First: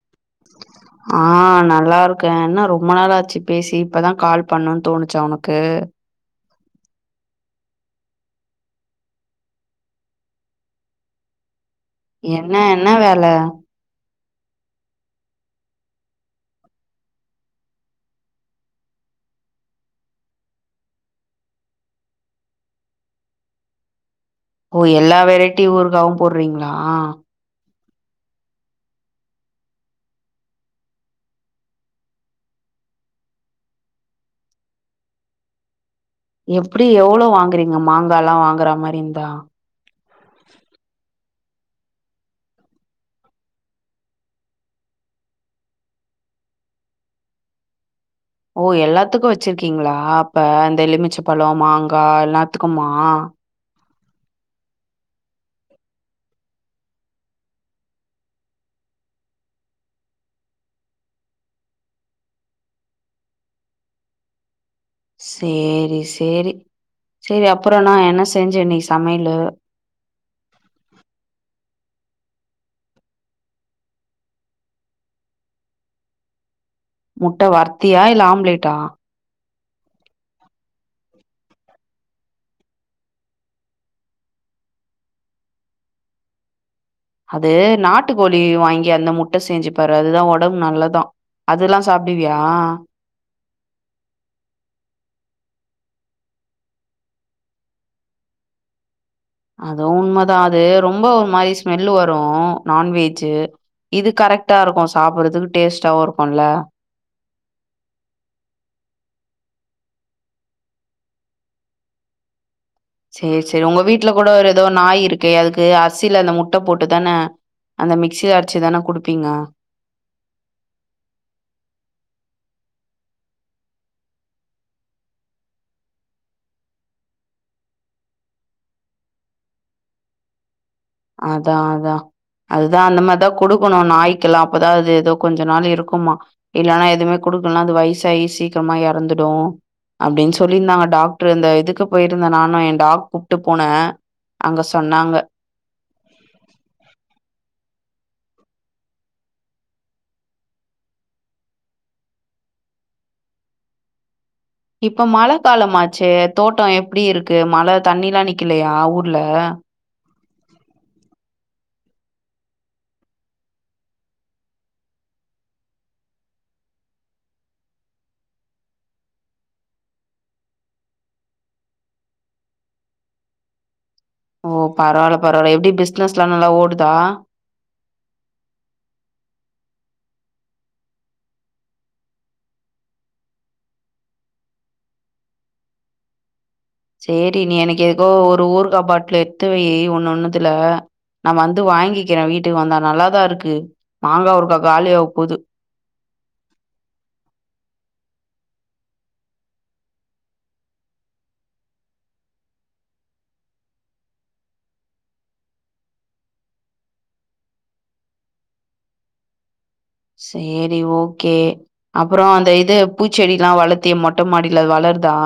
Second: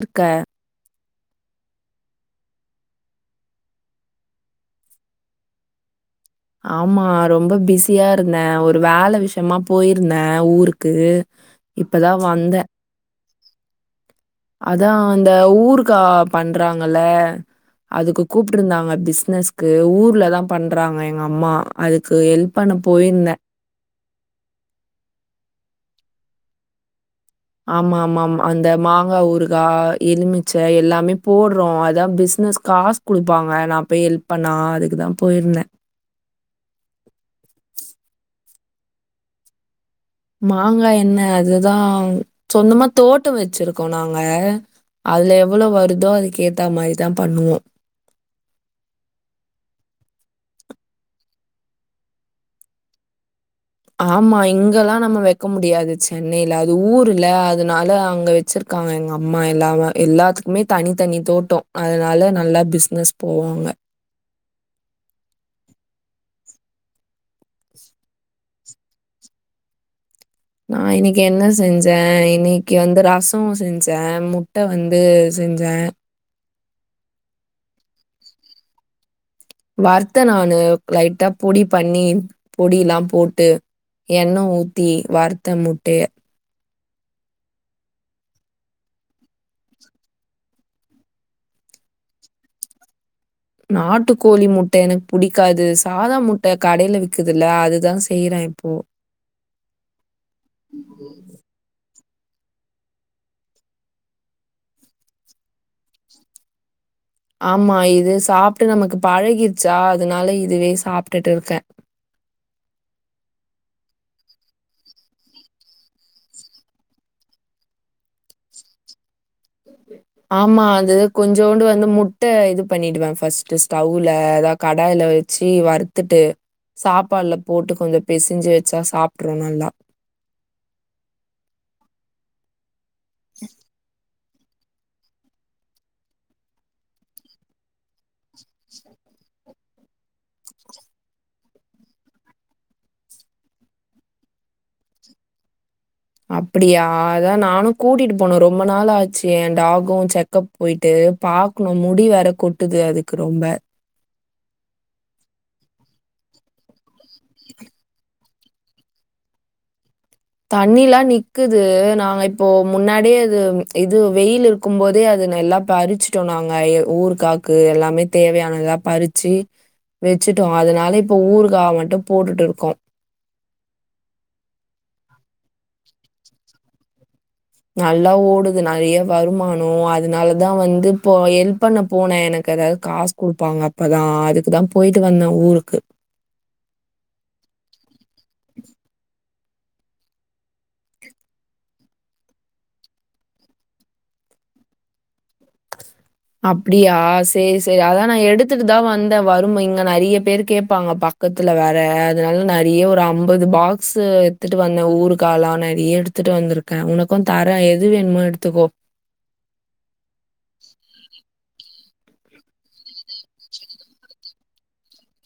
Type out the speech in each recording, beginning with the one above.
இருக்க ஆ நல்லா இருக்கே ஏன்னா ரொம்ப நாள் ஆச்சு பேசி இப்பதா கால் பண்ணுன் தோணுச்ச உனக்கு ஆமா ரொம்ப பிஸியா இருந்த ஒரு வேல விஷயமா போயிருந்தே ஊருக்கு இப்ப தான் என்ன வந்தேன். என்னா வேல அதா இந்த ஊறுக்கா பண்றாங்கல அதுக்கு கூப்ட்ருந்தாங்க பிஸ்னஸ்க்கு ஊர்ல தா பண்றாங்க எங்க அம்மா அதுக்கு ஹெல்ப் பண்ண போயிந்த ஓ எல்லா வெரைட்டி ஊறுகாவு போட்றீங்ளா ஆமா ஆமா ஆமா அந்த மாங்கா ஊறுகா எலுமிச்ச எல்லாமே போட்றோ அதா பிஸ்னஸ் காஸ் குடுப்பாங்க நா போய் ஹெல்ப் பண்ணா அதுக்குதா போயிர்ந்த எப்டி எவ்ளோ வாங்குறீங்க மாங்காலா வாங்குற மாரி இந்தா மாங்காய் என்ன அதுதா சொந்தமா தோட்டோ வச்சிருக்கோ நாங்க அதுல எவ்ளோ வருதோ அதுக்கேத்த மாரிதா பண்ணுவோ ஓ எல்லாத்துக்கு வச்சிருக்கீங்ளா அப்ப இந்த எலுமிச்ச பழோ மாங்கா எல்லாத்துக்குமா ஆமா இங்கெல்லா நம்ம வெக்க முடியாது சென்னையில அது ஊர்ல அதனால அங்க வச்சிருக் காங்க எங்க அம்மா எல்லாம எல்லாத்துக்குமே தனி தனி தோட்டோ அதனால நல்லா பிஸ்னஸ் போவு அங்க சேரி சேரி செரி அப்பற நா என்ன செஞ்ச இன்னைக் சமையலு நா இன்னைக்கி என்ன செஞ்ச இன்னைக்கி வந்து ரசோ செஞ்ச முட்ட வந்து செஞ்ச முட்ட வறுத்தியா இல்ல ஆம்லேட்டா வறுத்த நானு லைட்டா பொடி பண்ணி பொடிலா போட்டு எண்ணெ ஊத்தி வறுத்த முட்டைய அது நாட்டு கோழி வாங்கி அந்த முட்ட செஞ்சு பாரு அதுதா உடம் நல்லதா அதுலா சாப்டுவியா நாட்டுக்கோழி முட்ட எனக் புடிக்காது சாதா முட்ட கடைல விக்குதுல்ல அதுதா செய்றே இப்போ அது உண்மதா அது ரொம்ப ஒரு மாரி ஸ்மெல்லு வரு நான்வெஜ்ஜு இது கரெக்ட்டா இருக்கு சாப்பறதுக்கு டேஸ்ட்டாவு இருக்குல ஆமா இது சாப்ட்டு நமக்கு பழகிருச்சா அதனால இதுவே சாப்ட்டுட்டு இருக்கே சேரி சேரி உங்க வீட்ல கூட ஒரு ஏதோ நாய் இருக்கு அதுக்கு அரிசில அந்த முட்ட போட்டுதான அந்த மிக்ச்சில அடிச்சிதான குடுப்பீங்க ஆமா அது கொஞ்சோண்டு வந்து முட்ட இது பண்ணிடுவே ஃபஸ்ட்டு ஸ்டவ்ல அதா கடாய்ல வெ ச்சி வறுத்துட்டு சாப்பாடுல போட்டு கொஞ்ச பெசிஞ்சு வச்சா சாப்ட்று நல்லா அதா அதா அதுதா அந்த மாரிதா குடுக்கணு நாய்க்கெலா அப்பதா அது ஏதோ கொஞ்ச நாள் இருக்குமா இல்லனா எதுவுமே குடுக்கலனா அது வயசாயி சீக்கிரமா எறந்துடு அப்டின்னு சொல்லிருந்தாங்க டாக்டரு இந்த இதுக்கு போயிருந்தே நானு எ டாக் கூப்ட்டு போனே அங்க சொன்னாங்க அப்டியா அதா நானு கூட்டிட்டு போனு ரொம்ப நாள ஆச்சு எ டாகு செக் கப் போயிட்டு பாக்கணு முடி வேற கொட்டுது அதுக்கு ரொம்ப இப்ப மழ காலமாச்சே தோட்டோ எப்டி இருக்கு மழ தண்ணில்லா நிக்கலயா ஊர்ல தண்ணில்லா நிக்குது நாங்க இப்போ முன்னாடியே இது இது வெயில்லு இரு க்கு போதே அது நெல்லா பறிச்சுட்டோ நாங்க எ ஊறுக் காக்கு எல்லாமே தேவயானதா பறிச்சு வெச்சுட்டோ அதனால இப்போ ஊறுக்காவ மட்டு போட்டுட்டு இருக்கோ ஓ பரவால பரவால எப்டி பிஸ்னஸ்லா நல்லா ஓடுதா நல்லா ஓடுது நெறய வருமானோ அதனாலதா வந்து இப்போ எல்ப் பண்ண போனே எனக்கு எதாது காஸ் குடுப்பாங்க அப்பதா அதுக்குதா போயிட்டு வந்தே ஊருக்கு சேரி நீ எனக் எதுக்கோ ஒரு ஊறுகா பாட்லு எத்துவையி ஒண்ணு ஒண்ணுத்துல நா வந்து வாங்கிக்கிறே வீட்டுக்கு வந்தா நல்லாதா இருக்கு மாங்கா ஊறுகா காலியாக போது அப்டியா சேரி சேரி அதா நா எடுத்துட்டு தா வந்தே வரும் இங்க நெறய பேர் கேப்பாங்க பா பக்கத்துல வேற அதனால நெறய ஒரு அம்பது பாக்ஸ்ஸூ எத்துட்டு வந்தே ஊறுக்காலா நெறய எடுத்துட்டு வந்துருக் கே உனக்கு தரே எது வேணுமோ எடுத்துக்கோ சேரி ஓகே அப்பறோ அந்த இது பூச்செடிலா வளத்தி மொட்ட மாடில அது வளர்தா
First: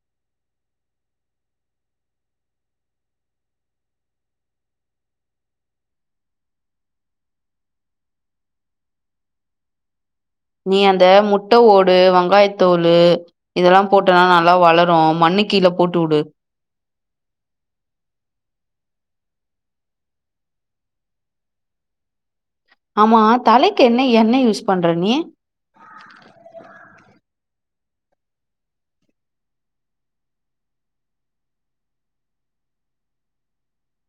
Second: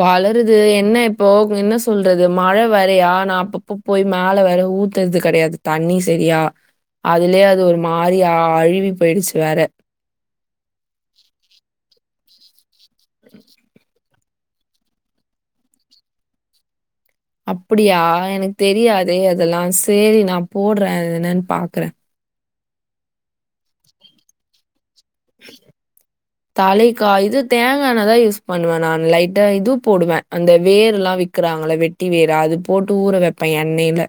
வளருது என்ன இப்போ என்ன சொல்றது மழ வேறயா நா அப் பப்பப் போய் மேல வேற ஊத்றது கெடயாது தண்ணி செரியா அதுலயே அது ஒரு மாறியா அழுவி போயிருச்சு வேற நீ அந்த முட்ட ஓடு வெங்காயத்தோலு இதெல்லா போட்டனா நல்லா வளரு மண்ணு கீழ போட்டு வுடு அப்டியா எனக் தெரியாதே அதெல்லா சேரி நா போடுறே அத என்னன் பாக்குறே ஆமா தலைக் என்ன எண்ணெ யூஸ் பண்ற நீ தலைக்கா இது தேங்கா எண்ணதா யூஸ் பண்ணுவே நானு லைட்டா இது போடுவே அந்த வேர்லா விக்கிறாங்கள வெட்டி வேர் அது போட்டு ஊற வப்பே எண்ணெல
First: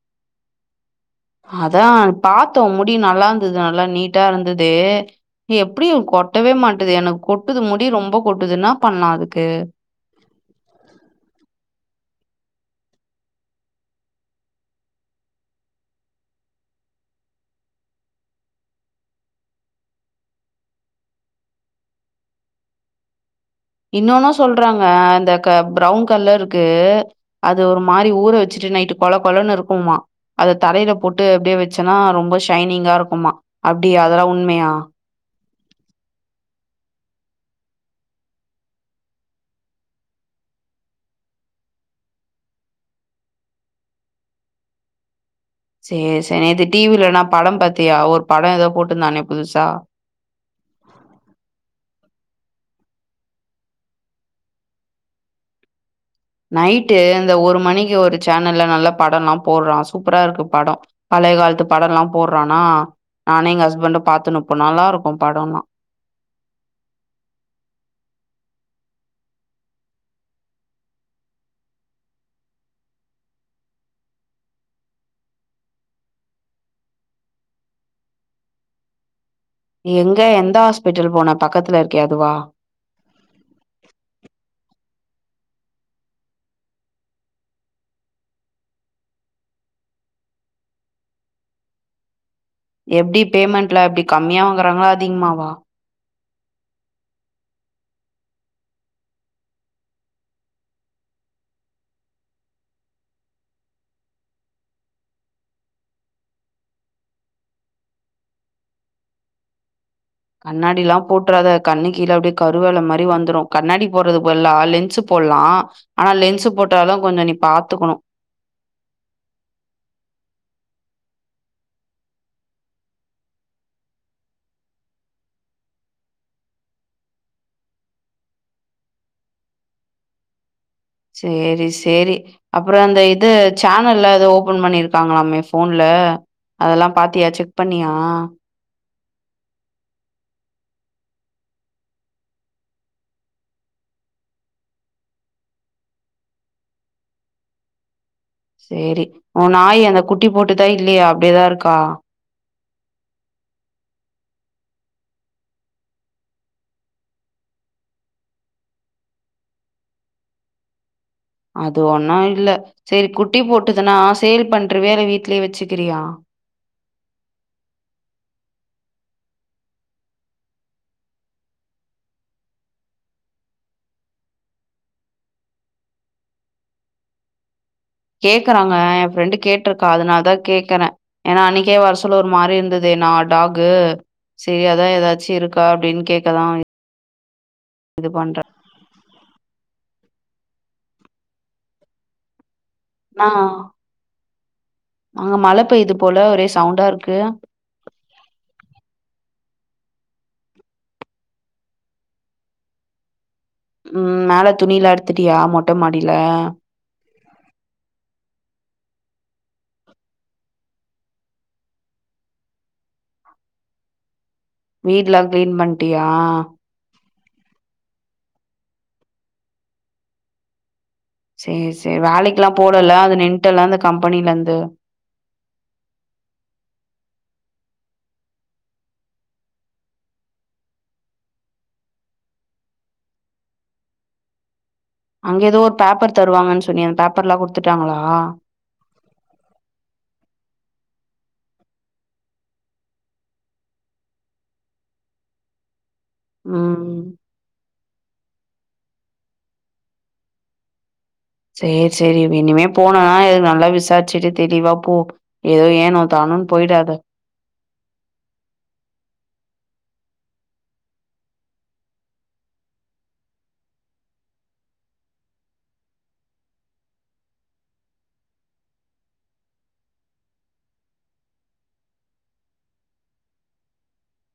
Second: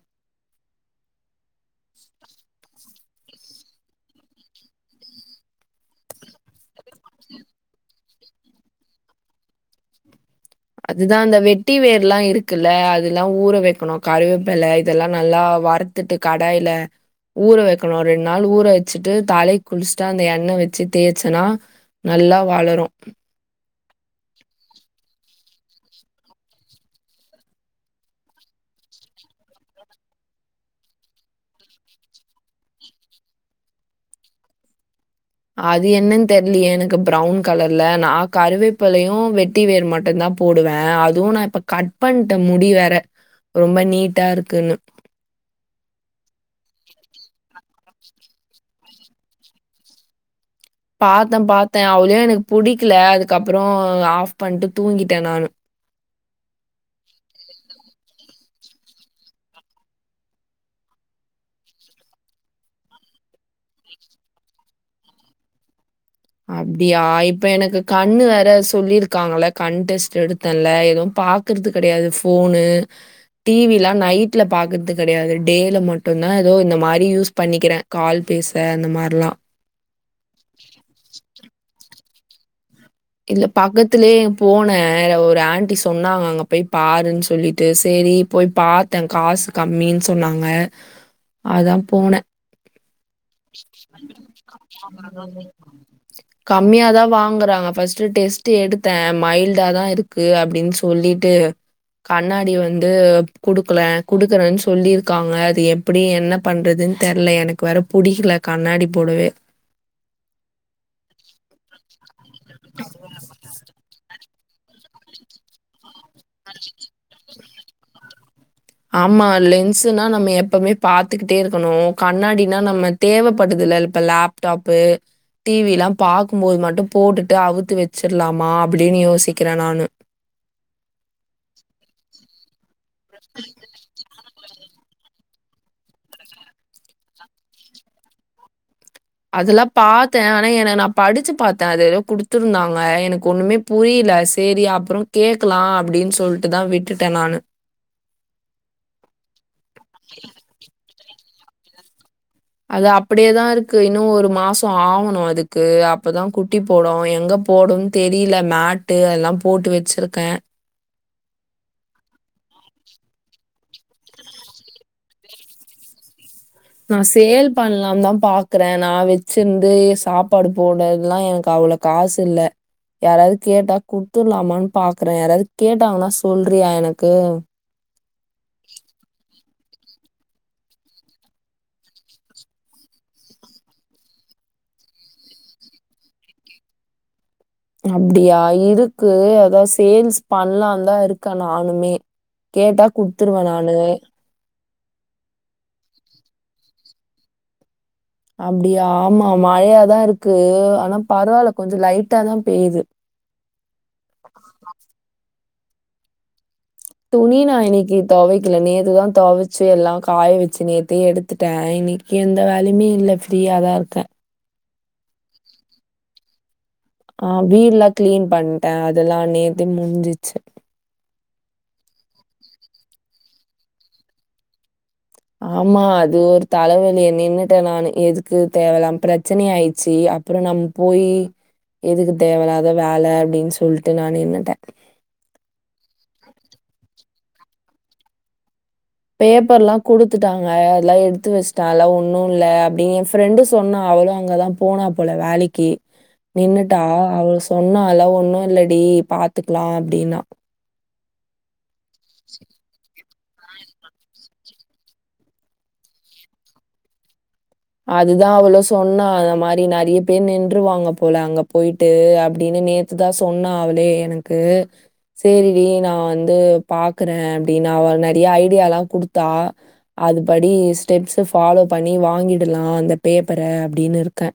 அதா பாத்தோ முடி நல்லா இருந்தது நல்லா நீட்டா இருந்தது நீ எப்டி கொட்டவே மாட்டுது எனக் கொட்டுது முடி ரொம்ப கொட்டுது என்னாப் பண்ணலா அதுக்கு அதுதா அந்த வெட்டி வேர்லா இருக்குல்ல அதெல்லா ஊற வக்கணு கருவேப்பில இதெல்லா நல்லா வறு த்துட்டு கடாயில ஊற வக்கணு ரெண் நாள் ஊற வச்சுட்டு தலைக் குளிச்சுட்டு அந்த எண்ணெ வச்சு தேச்சனா நல்லா வளரு இன்னோனு சொல்றாங்க அந்த க ப்ரௌன் கலருக்கு அது ஒரு மாரி ஊற வச்சுட்டு நைட்டு கொல கொலன்னு இருக்குமா அத தரையில போட்டு அப்டியே வச்சன்னா ரொம்ப ஷைனிங்கா இருக்குமா அப்டியா அதெல்லா உண்மயா அது என்னன்னு தெர்லயே எனக்கு ப்ரவுன் கலர்ல நா கருவேப்பலயும் வெட் டி வேர் மட்டுதா போடுவே அது நா இப்ப கட் பண்ட்டே முடி வேற ரொம்ப நீட்டா இருக்குன்னு சுரி சேரி நேத்து டிவிலலா படம் பாத்தியா ஒரு படே ஏதோ போட்டுருந்தானே புதுசா பாத்தே பாத்தே அவளயு எனக்கு புடிக்கல அதுக்கப்புறோ ஆஃப் பண்ணிட்டு தூங்கிட்டே நானு நைட்டு அந்த ஒரு மணிக்கு ஒரு சேனல்ல நல்ல படல்லா போடுறா சூப்பராருக்கு படோ பழைய காலத்து படோல்லா போடுறானா நானே எங்க ஹஸ்பண்டு பாத்துனுப்போ நல்லாருக்கும் படோலா அப்டியா இப்ப எனக்கு கண்ணு வேற சொல்லிருக்காங்கள கண் டெஸ்ட் எடுத் தல்ல எதும் பாக்கறது கெடையாது ஃபோனு டிவிலா நைட்ல பாக்றது கடையாது டேல மட்டுதா ஏதோ இந்த மாரி யூஸ் பண்ணிக்கிறே கால் பேச அந்த மாரிலா நீ எங்க எந்த ஆஸ்பிட்டல் போன பக்கத்துல இருக்கே அதுவா இல்ல பக்கத்துலயே எ போனே ஒரு ஆன்டி சொன்னாங்க அங்க போய் பாருன்னு சொல்லிட்டு சேரி போய் பாத்தே காஸ் கம்மின்னு சொன்னாங்க அதா போனே எப்டி பேமெண்ட்ல எப்டி கம்மியா வாங்குறாங்களா போனேன். அதிகமாவா கம்மியா தா வாங்குறாங்க ஃபர்ஸ்ட் டெஸ்ட் எடுத்தே மைல்டா தா இருக் க்கு அப்டின்னு சொல்லிட்டு கண்ணாடி வந்து குடுக்கல குடுக்கறே சொல்லியிருக்காங்க அது எப் எப்டி என்ன பண்றதுன் தெர்ல எனக் வேற புடிக்கல கண்ணாடி போடவே கண்ணாடிலா போட்றாத கண்ணு கீழ அப்டி கரு வல மாரி வந்துரு கண்ணாடி போடுறது பதிலா லென்ஸ்ஸுப் போல்லா ஆனா லென்ஸ்ஸு போட்டாலு கொஞ்சோ நீ பாத்துக்கணு ஆமா லென்ஸ்ஸுன்னா நம்ம எப்பமே பாத்துக்கிட்டே இருக்கணு கண்ணாடினா நம்ம தேவப்படுது இல்ல இப்ப லேப் டாப்பு டிவி லா பாக்கும்போது மட்டும் போட்டுட்டு அவுத்து வச்சிர்லாமா அப்டின்னு யோசிக்கிறே நானு சேரி சேரி அப்புறோ இந்த இது சேனல்ல ஓபன் பண்ணிருக்காங்களாமே ஃபோன்ல அதெல்லா பாத்தியா செக் பண்ணியா அதெல்லா பாத்தே ஆனா என நா படிச்சு பாத்து அது ஏதோ குடுத்துருந்தாங்க எனக்கு ஒண்ணுமே புரியல சேரி அப்புறோ கேக்கலா அப்புடின்னு சொல்லிட்டு தா விட்டுட்டே நானு சேரி ஓ நாய் அந்த குட்டி போட்டுதா இல்லையா அப்படியேதா இருக்கா அது அப்படியேதா இருக்கு இன்னு ஒரு மாசோ ஆகணு அதுக்கு அப்பதா குட்டி போடு எங்க போடுன்னு தெரியல மேட்டு அதெல்லா போட்டு வச்சிருக்கே அது ஒன்னு இல்ல சேரி குட்டி போட்டுச்சின்னா சேல் பண்றுவியா இல்ல வீட்லயே வச்சுக்கிறியா நா சேல் பண்ணலாம் தா பாக்குறே நா வச்சிருந்து சாப்பாடு போட்றதல்லா எனக்கு அவ்ளோ காசுயில்ல யாராவது கேட்டா குடுத்துர்லாமான் பாக்குற யாராவது கேட்டாங்கன்னா சொல்றியா எனக்கு கேக்குறாங்க ஏ ஃப்ரெண்டு கேட்ருக்கா அதனால தா கேக்கறே ஏன்னா அன்னிக்கே வர சொல்ல ஒரு மாரி இருந்தது நா டாகு சேரி அதா ஏதாச்சு இருக்கா அப்படின்னு கேக்கதா இது அப்டியா பண்றே இருக் கு அதா சேல்ஸ் பண்லா தா இருக்கே நானுமே கேட்டா நா குடுத்துருவ நானு அங்க மழ பெய்து போல ஒரே சவுண்டாருக்கு அப்டியா ஆமா மழையாதா இருக்கு ஆனா பரவால்ல கொஞ்சோ லைட்டாதா பெய்து ம் மேல துணியில எடுத்துட்டியா மொட்ட மாடியில துணி நா இன்னைக்கு தொவைக்கல நேத்துதா தொவச்சு எல்லா காய வச்சு நேத்தே எடுத்துட்டே இன்னைக் எந்த வேலையுமே இல்லை ஃப்ரியா தா இருக்க வீட்லா கிளின் பண்ட்டியா ஆ வீடு எல்லா கிளீன் பண்ட்டே அதெல்லா நேத்தே முடிஞ்சிச்சு சரி சரி வேலைக்கெல்லா போலல அத நின்ட்டல்ல அந்த கம்பெனில இருந்து ஆமா அது ஒரு தலைவலி நின்னுட்டே நானு எதுக்கு தேவலாம பிரச்சனை ஆயிடுச்சு அப்புறம் நம் போயி எதுக்கு தேவலாத வேல அப்டின் சொல்ட்டு நா நின்னுட்ட அங்க ஏதோ ஒரு பேப்பர் தருவாங்கன் சொன்னியே அந்த பேப்பர்லா குடுத்துட்டாங்களா பேப்பர்லா குடுத்துட்டாங்க அதெல்லா எடுத்து வசுட்ட அதெல்லா ஒன்னு இல்ல அப்டின் எ ஃப்ரெண்டு சொன்னா அவளு அங்கதா போனா போல வேலைக்கி நின்னுட்டா ம் அவ சொன்னால ஒன்னு இல்லடி பாத்துக்கலா அப்டின்னா சேர் சேரி இனிமே போனனா எது நல்லா விசாரி சுட்டு தெளிவா போ ஏதோ ஏனோ தானோனு போயிடாத அதுதா அவளோ சொன்னா அந்த மாரி நெறைய பேர் நின்றுவாங்க போல அங்க போயிட் ட்டு அப்படினு நேத்துதா சொன்னா அவளே எனக்கு சேரி டி நா வந்து பாக்குற அப்டினு அவா நெறைய ஐடியால்லா குடுத்தா அதுபடி ஸ்டெப்ஸ் ஃபாலோ பண்ணி வாங்கிடலா அந்த பேப்பர அப்டினு இருக்க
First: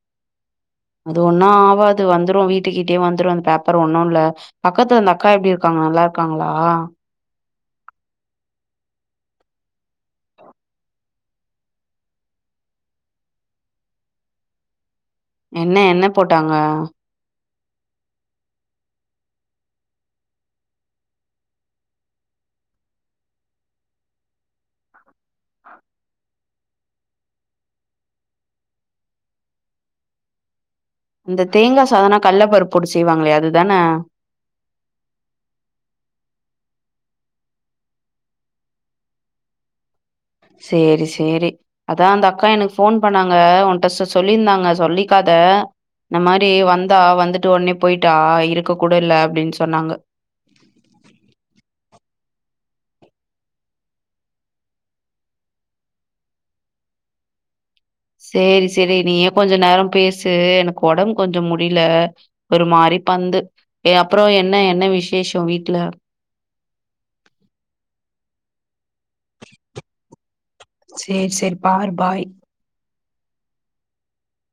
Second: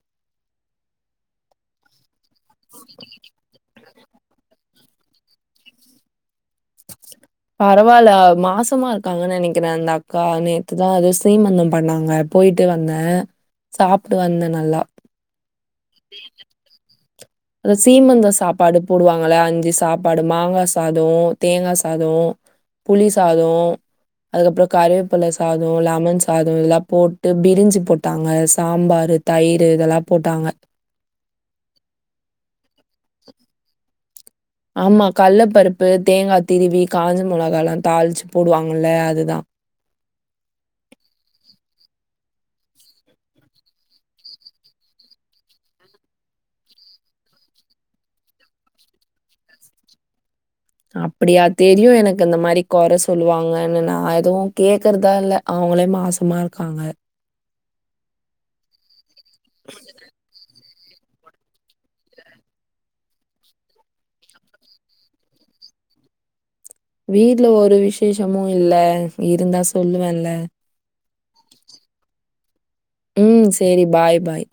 அது ஒன்னு ஆவாது வந்துரு வீட்டுக்கிட்டயே வந்துரு அந்த பேப்பர் ஒண்ணு இல்ல பக்கத்துல அந்த அக்கா எப்டி இருக்காங்க நல்லா இருக்காங்களா பரவால்ல மாசமா இருக்காங்கன் நெனைக்கிறே அந்த அக்கா நேத்துதா அது சீமந்த பண்ணாங்க போயிட்டு வந்த சாப்ட்டு வந்த நல்லா என்ன என்ன போட்டாங்க அந்த சீமந்த சாப்பாடு போடுவாங்கள அஞ்சு சாப்பாடு மாங்கா சாதோ தேங்கா சாதோ புளி சாதோ அதுக்கப்புற கருவேப்புல சாதோ லெமன் சாதோ இதெல்லா போட்டு பிரிஞ்சு போட்டாங்க சாம்பாரு தயிரு இதெல்லா போட்டாங்க இந்த தேங்கா சாதனா கல்லப்பருப்பு போட்டு செய்வாங்ளே அதுதான ஆமா கல்லபருப்பு தேங்கா திருவி காஞ்ச மொளகாலா தாளிச்சு போடுவாங்கல அதுதா சேரி சேரி அதா அந்த அக்கா எனக்கு ஃபோன் பண்ணாங்க உன்ட சொ சொ சொல்லிந்தாங்க சொல்லிக்காத இந்தமாரி வந்தா வந்துட்டு ஒன்னே போயிட்டா இருக்க கூட இல்ல அப்டின் சொன்னாங்க அப்டியா தெரியு எனக்கு இந்த மாரி கொற சொல்லுவாங்கனு நா எதுவு கேக்குறதா இல்ல அவுங்களே மாசமா இருக்காங்க சேரி சேரி நீயே கொஞ்ச நேரோ பேசு எனக்கு ஒடம்பு கொஞ்சோ முடில ஒரு மாரி பந்து ஏ அப்றோ என்ன என்ன விசேஷோ வீட்ல வீட்ல ஒரு விசேஷமு இல்ல இருந்தா சொல்லுவேன்ல சேர் சேரி பார் பாய் ம் சேரி பாய் பாய்